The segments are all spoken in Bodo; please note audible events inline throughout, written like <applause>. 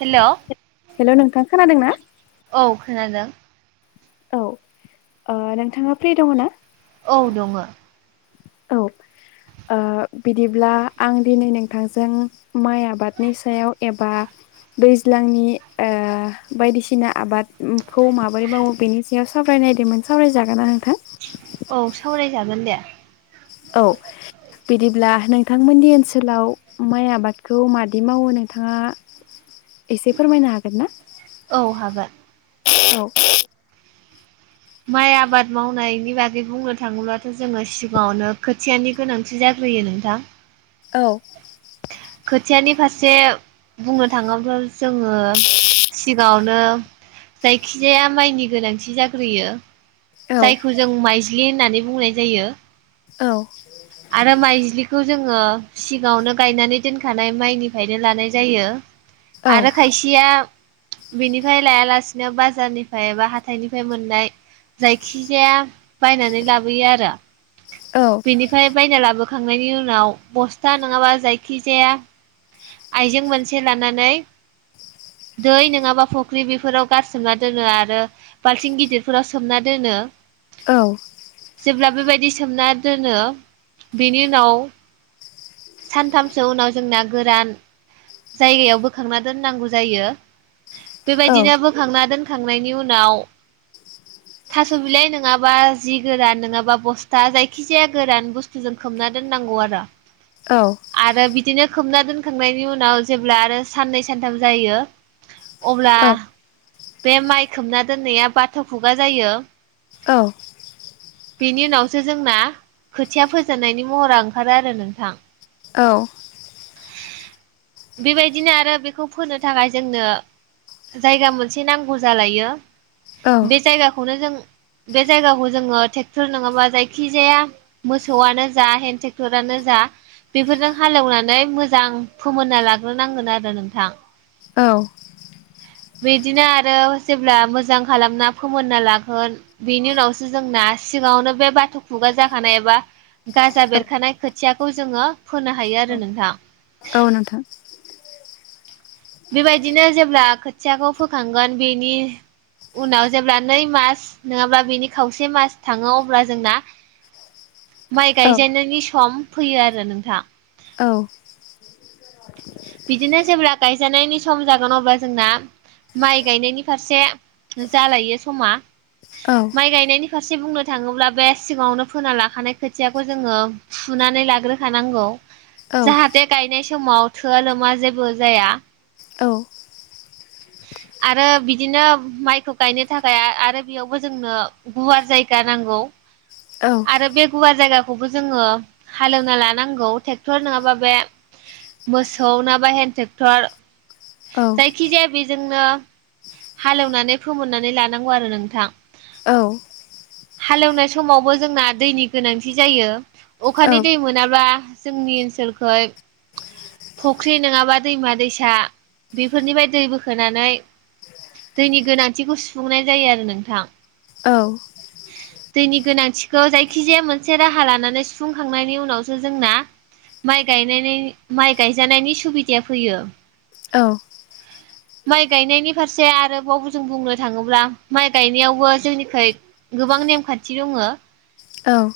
हेल' हेल' नोंथां, खोनादों ना? औ खोनादों औ ओ नोंथाङा फ्रि दङ ना? औ दङ औ ओ बिदिब्ला आं दिनै नोंथांजों माइ आबादनि सायाव एबा दैज्लांनि ओ बायदिसिना आबादखौ माबोरै मावो बेनि सायाव सावरायनायदोंमोन सावराय जागोनना नोंथां? औ सावरायजागोन दे। औ बिदिब्ला नोंथांमोननि ओनसोलाव माइ आबादखौ मादि मावो नोंथाङा एसे फोरमायनो हागोन ना? औ हागोन <inaudible> औ माइ आबाद मावनायनि बागै बुंनो थाङोब्लाथ' जोङो सिगाङावनो खोथियानि गोनांथि जाग्रोयो नोंथां। औ खोथियानि फारसे बुंनो थाङोब्ला जोङो सिगाङावनो जायखिजाया माइनि गोनांथि जाग्रोयो। औ जायखौ जों माइ दुब्लि होननानै बुंनाय जायो। औ आरो माइज्लि बे खौ जोङो सिगावनो गायनानै दोनखानाय माइनिफ्रायनो लानाय जायो। औ आरो खायसेया बेनिफ्राय लायालासिनो बाजारनिफ्राय एबा हाथाइनिफ्राय मोननाय जायखिजाया बायनानै लाबोयो आरो। औ बेनिफ्राय बायना लाबो खांनायनि उनाव बस्था नङाबा जायखिजाया आइजें मोनसे लानानै दै नङाबा फुख्रि बेफोराव गारसोमना दोनो आरो बाल्थिं गिदिरफोराव सोमना दोनो। औ जेब्ला बेबा दि सोमना दोनो बेनि उनाव सानथामसो उनाव जोंना गोरान जायगायाव बोखांना दोननांगौ जायो। औ बेबायदिनो औ बोखांना दोन खांनायनि उनाव थास' बिलाइ नङाबा जि गोरान नङाबा बस्था जायखि जाया गोरान बुस्थुजों खोबना दोननांगौ आरो। आरो बि दिनो खोबना दोनखांनायनि उनाव जेब्ला आरो साननै सानथाम जायो अब्ला बे माइ खोमना दोननाया बाथ' खुगा जायो। औ बेनि उनावसो जोंना खोथिया फोजेननायनि महरा ओंखारो आरो नोंथां। औ बेबायदिनो आरो बेखौ फोनो थाखाय जोंनो जायगा मोनसे नांगौ जालायो। औ बे जायगाखौनो जों बे जायगाखौ जोङो टे क्टर नङाबा जायखिजाया मोसौआनो जा हेन्द टेक्टरानो जा बेफोरजों हालेवनानै मोजां फोमोनना लाग्रोनांगोन आरो नोंथां। औ बिदिनो आरो जेब्ला मोजां खालामना फोमोनना लागोन बेनि उनावसो जोंना सिगावनो बे बाथ' खुगा जाखानाय एबा गाजा बेरखानाय खोथियाखौ जोङो फोनो हायो आरो नोंथां। औ नोंथां। बेबायदिनो जेब्ला खोथियाखौ फोखांगोन बेनि उनाव जेब्ला नै मास नङाब्ला बेनि खावसे मास थाङो अब्ला जोंना माइ औ गायजेननायनि सम फैयो आरो नोंथां। औ बिदिनो जेब्ला गायजानायनि सम जागोन अब्ला जोंना माइ गायनायनि फारसे जालायो समा औ माइ गायनायनि फारसे बुंनो थाङोब्ला बे सिगाङावनो फोना लाखानाय खोथियाखौ जोङो फुनानै लाग्रोखानांगौ औ जाहाथे गायनाय समाव थोआ लोमा जेबो जाया। औ। आरो बिदिनो माइखौ गायनो थाखाय आरो बेयावबो जोंनो गुवार जायगा नांगौ‌ औ आरो बेगुवा जायगा खौबो जोङो हालेवना लानांगौ ट्रेक्टर नङाबा बे मोसौ नङाबा हेन्द ट्रेक्टर औ जायखिजाया बे जोंनो हालेवनानै फोमोननानै लानांगौ आरो नोंथां। औ। हालेवनाय समावबो जोंना दैनि गोनांथि जायो। अखानि दै मोनाबा जोंनि ओनसोलखौ फुख्रि नङाबा दैमा दैसा बेफोरनिफ्राय दै बोखोनानै दैनि गोनांथिखौ सुफुंनाय जायो आरो नोंथां। औ। दैनि गोनांथिखौ जायखिजाया मोनसे राहा लानानै सुफुंखांनायनि उनावसो जोंना माइ गायनायनि माइ गायजानायनि सुबिदाया फैयो। औ। माइ गायनायनि फारसे आरोबावबो जों बुंनो थाङोब्ला माइ गायनायावबो जोंनिख गोबां नेमखान्थि दङ। औ।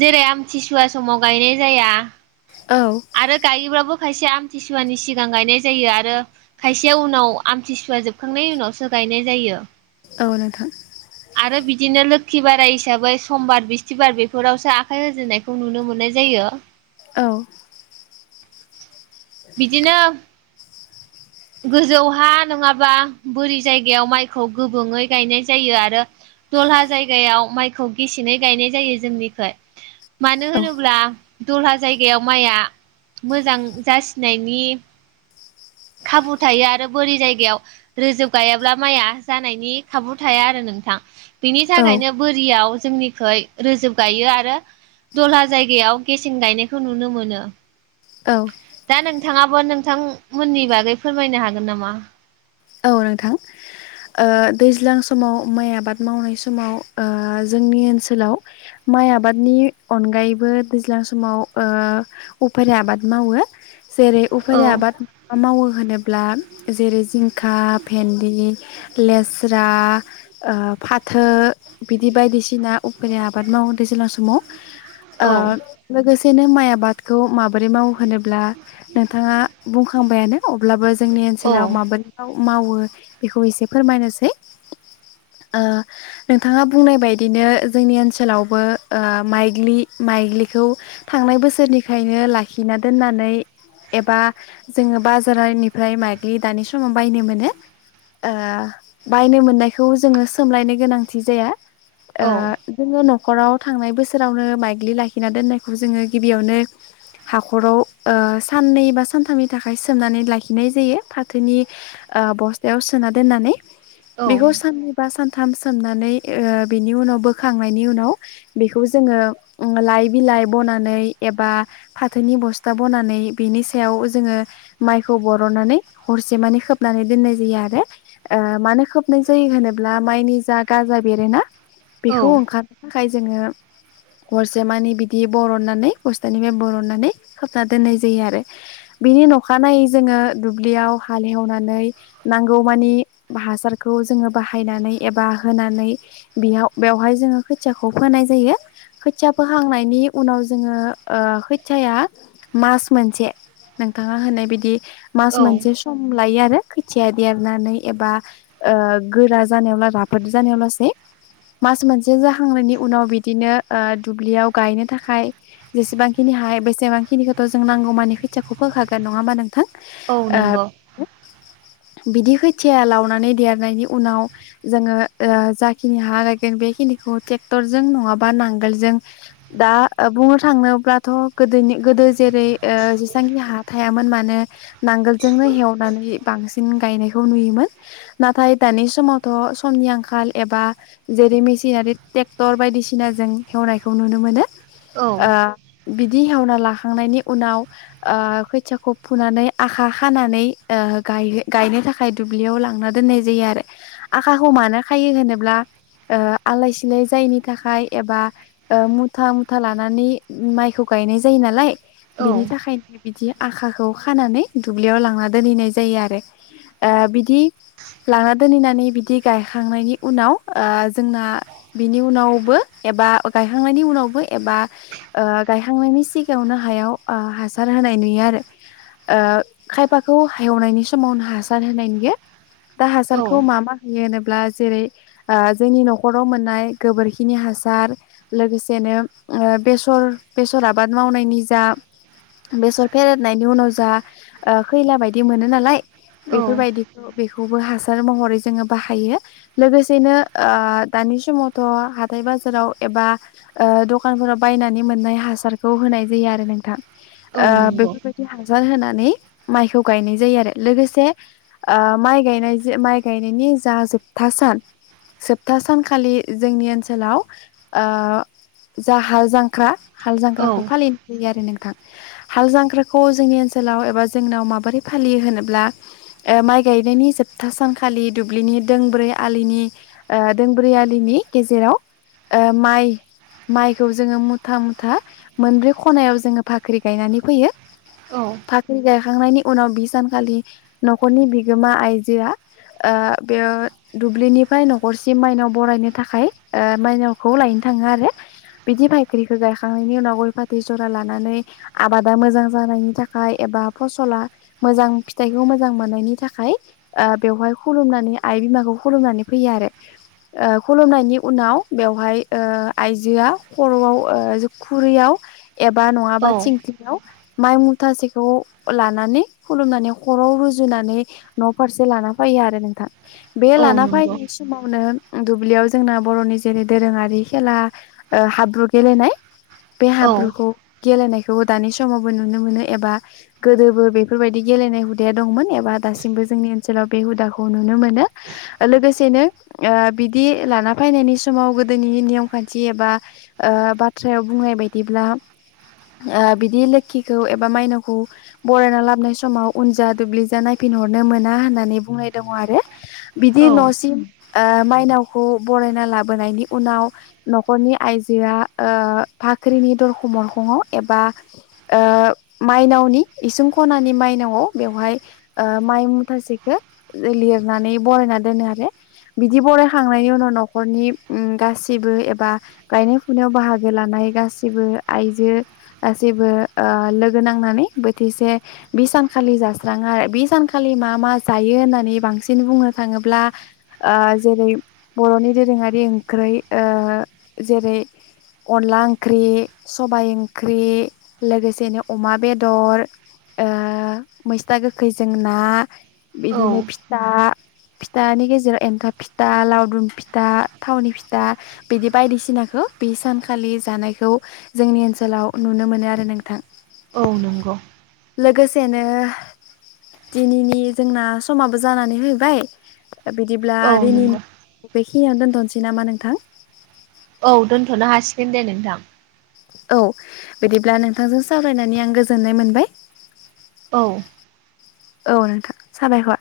जेरै आमथिसुवा समाव गायनाय जाया। औ आरो गायोबाबो खायसे आमथिसुवानि सिगां गायनाय जायो आरो खायसे जे उनाव आमथिसुवा जोबखांनायनि उनावसो गायनाय जायो। औ नोंथां। आरो बिदिनो लोखि बाराय हिसाबै समबार बिस्थिबार बेफोरावसो आखाइ होजेननायखौ नुनो मोननाय जायो। औ बिदिनो गोजौहा नङाबा बोरि जायगायाव माइखौ गोबङै गायनाय जायो आरो दला जायगायाव माइखौ गेसेङै गायनाय जायो जोंनिखै मानो होनोब्ला दला जायगायाव माइआ मोजां जासिनायनि खाबु थायो आरो बोरि जायगायाव रोजोब गायाब्ला माइया जानायनि खाबु थाया आरो नोंथां। बिनि थाखायनो बोरियाव जोंनिखोइ रोजोब गायो आरो दला जायगायाव गेसें गायनायखौ नुनो मोनो। दा नोंथाङा। मा नोंथांमोननि बागै फोरमायनो हागोन नामा। औ नोंथां ओ दैज्लां समाव माइ आबाद मावनाय समाव ओ जोंनि ओनसोलाव माइ आबादनि अनगायैबो दैज्लां समाव ओ उफेर आबाद मावो। जेरै उफारि आबाद मा मावो। मा होनोब्ला जेरै जिं सिखा भेन्दि लेस्रा ओ फाथो बिदि बायदिसिना उफेरा आबाद मावो दैज्लां समाव। ओ औ लोगोसे। बिसेनो माइ आबादखौ माबोरै मावो होनोब्ला नोंथाङा बुंखांबायानो। अब्लाबो जोंनि औ ओनसोलाव माबा मावो बेखौ एसे फोरमायनोसै ओ नोंथाङा बुंनाय बायदिनो जोंनि ओनसोलावबो ओ माइग्लि माइग्लिखौ थांनाय बोसोरनिखायनो लाखिना दोननानै एबा जोङो बाजारनिफ्राय माइग्लि दानि बायनो मोनो। ओ बायनो मोननायखौ जोङो सोमलायनो गोनांथि जाया। ओ जोङो हाख'राव थांनाय बोसोरावनो माइग्लि लाखिना दोननायखौ जोङो गिबियावनो हाख'राव ओ साननै बा सानथामनि थाखाय सोमनानै लाखिनाय जायो। फा फाथोनि बस्थायाव सोना दोननानै औ बिखौ सान बा सान थाम सोमनानै ओ बिनि उनाव बोखांनायनि उनाव बेखौ जोङो ओ लाइ बिलाइ बनानै एबा फाथोनि बस्था बनानै बिनि सायाव जोङो माइखौ बरननानै हरसे माने खोबनानै दोननाय जायो आरो ओ मानो खोबनाय जायो होनोब्ला माइनि जा गाजा बेरोना बेखौ औ ओंखार <inaudible> थाखाय जोङो हरसे मानि बिदि बरननानै बस्थानिफ्राय बरननानै खोबना दोननाय जायो आरो। बिनि अखानायनायै जोङो दुब्लियाव हालेवनानै नांगौमानि हासारखौ जोङो बाहायनानै एबा होनानै बेयाव बेवहाय जोङो खोथियाखौ फोनाय जायो खोथिया फोखांनायनि उनाव जोङो खोथियाया मास मोनसे नोंथाङा होननाय बिदि मास औ मोनसे सम लायो आरो खोथिया देरनानै एबा ओ गोरा जानायावल राफोद जानायावल'सै मास मोनसे जाखांनायनि उनाव बिदिनो ओ दुब्लियाव गायनो थाखाय जेसेबांखिनि हायो बेसेबां खिनिखौथ' जों नांगौमानि खोथियाखौ फोखागोन नङा होमबा नोंथां? औ ओ नंगौ। बिदि खोथिया लावनानै देरनायनि उनाव जोङो ओ जाखिनि हा लायगोन बेखिनिखौ ट्रेक्टरजों नङाबा नांगोलजों दा ओ बुंनो थाङोब्लाथ' गोदोनि गोदो जेरै ओ जेसेबांखि हा थायामोन मानो नांगोलजोंनो हेवनानै बांसिन गायनायखौ नुयोमोन। नाथाय दानि समावथ' समनि आंखाल एबा जेरै मेसिनारि ट्रेक्टर बायदिसिनाजों हेवनायखौ नुनो मोनो। औ ओ बिदि हेवना लाखांनायनि उनाव ओ खोथियाखौ फुनानै आखा खानानै ओ गाय गायनो थाखाय दुब्लियाव लांना दोननाय जायो आरो। आखाखौ मानो खायो होनोब्ला ओ आलाय सिलाय जायैनि थाखाय एबा ओ मुथा मुथा लानानै माइखौ गायनाय जायो नालाय बिनि औ थाखायनो बिदि आखा खौ खानानै दुब्लियाव लांना दोनहैनाय जायो आरो ओ बिदि लांना दोनहैनानै बिदि गायखांनायनि उनाव ओ जोंना बिनि उनावबो एबा गायखांनायनि उनावबो एबा ओ गायखांनायनि सिगाङावनो ओ हायाव हासार होनाय नुयो आरो ओ खायफाखौ हालेवनायनि समावनो हासार होनाय नुयो। दा हाजारखौ औ मा मा होयो होन ब्ला जेरै ओ जोंनि न'खराव मोननाय गोबोरखिनि हासार लोगोसेनो ओ बेसर बेसर आबाद मावनायनि जा बेसर फेरेत होननायनि उनाव जा खैला बायदि मोनो नालाय औ बेफोरबायदिखौ बेखौ खौबो हासार महरै जोङो बाहायो लोगोसेनो ओ दानि समावथ' हाथाय बाजाराव एबा ओ दखानफोराव बायनानै मोननाय हासारखौ होनाय जायो आरो नोंथां। औ ओ नंगौ। बेफोरबायदि हासार होनानै माइखौ गायनाय जायो आरो लोगोसे ओ माइ गायनाय माइ गायनायनि जा जोबथा सान जोबथा सानखालि जोंनि ओनसोलाव ओ जा हाल जांख्रा हाल जांख्राखौ औ फालिनाय जायो आरो नोंथां। थां हाल जांख्राखौ खौ जोंनि ओनसोलाव एबा जोंनाव माबोरै फालियो होनोब्ला ओ माइ गायनायनि जोबथा सानखालि दुब्लिनि दोंब्रै आलिनि ओ दोंब्रै आलिनि गेजेराव ओ माइ माइखौ जोङो मुथा मुथा मोनब्रै खनायाव जोङो फाख्रि गायनानै फैयो औ फाख्रि ग <inaudible> गायखांनायनि उनाव बि सानखालि न'खरनि बिगोमा आइजोआ ओ बे दुब्लिनिफ्राय न'खरसिम माइनाव बरायनो थाखाय ओ माइनावखौ लायनो थाङो आरो बिदि फायख्रिखौ गायखांनायनि उनाव गय फाथै जरा लानानै आबादा मोजां जानायनि थाखाय एबा फसला मोजां फिथाइखौ मोजां मोननायनि थाखाय ओ बेवहाय खुलुमनानै आइ बिमाखौ खुलुमनानै फैयो आरो ओ खुलुमनायनि उनाव बेवहाय ओ आइजोआ खर'आव ओ खुरैयाव एबा औ नङाबा थिंख्लियाव माइ मुथासेखौ लानानै खुलुमनानै खर'वाव रुजुनानै न' फारसे लाना फैयो आरो नोंथां बे औ लाना नंगौ फैनाय समावनो दुब्लियाव जोंना बर'नि जेरै दोरोङारि खेला ओ हाब्रु गेलेनाय बे औ हाब्रुखौ गेलेनाय खौ दानि समाव बो नुनो मोन एबा गोदोबो बेफोरबायदि गेलेनाय हुद दंमोन एबा दासिमबो जोंनि ओनसोलाव बे हुदाखौ नुनो मोनो। लोगोसेनो ओ बिदि लाना फैनायनि समाव गोदोनि निम खान्थि एबा बाथ्रायाव बुंनाय बायदिब्ला ओ बिदि लो क्षिखौ एबा माइनावखौ बरायना लाबोन समाव उनजा दुब्लि जा नायफिनहरनो मोना होननानै बुंनाय दङ आरो औ बिदि न'सिम ओ माइनावखौ बरायना लाबोनायनि उनाव न'खरनि आइजोया ओ फाख्रिनि दरखं मोरखङाव एबा ओ मायनावनि इसिं खनानि माइनावआव बेवहाय माइ मुथासेखौ लिरनानै बरायना दोनो आरो बिदि बरायखांनायनि उनाव न'खरनि गाैबो एबा गायनाय फुनायाव बाहागो लानाय गाैबो आइजो गाैबो ओ लोगो नांनानै बोथिसे बि सानखालि जास्राङो आरो बि सानखालि मा मा जायो होननानै बांसिन बुंनो थाङोब्ला ओ जेरै बर'नि दोरोङारि ओंख्रै ओ जेरै अनला ओंख्रि सबाइ ओंख्रि लोगोसेनो अमा बेदर ओ मैसथा गोखैजों ना बिदिनो औ फिथा फिथानि गेजेराव एन्थाब फिथा लावदुम फिथा थावनि फिथा बिदि बायदिसिनाखौ बे सानखालि जानायखौ जोंनि ओनसोलाव नुनो मोनो आरो नोंथां औ नंगौ लोगोसेनो दिनैनि जोंना समाबो जानानै होबाय दा बिदिब्ला औ नंगौ दिनैनि <unintelligible> खिनियावनो दोनथ'नोसै नामा नोंथां दोनदो नोंथां औ बिदिब्ला नोंथांजों सावरायनानै आं गोजोननाय मोनबाय औ औ नोंथां साबायखर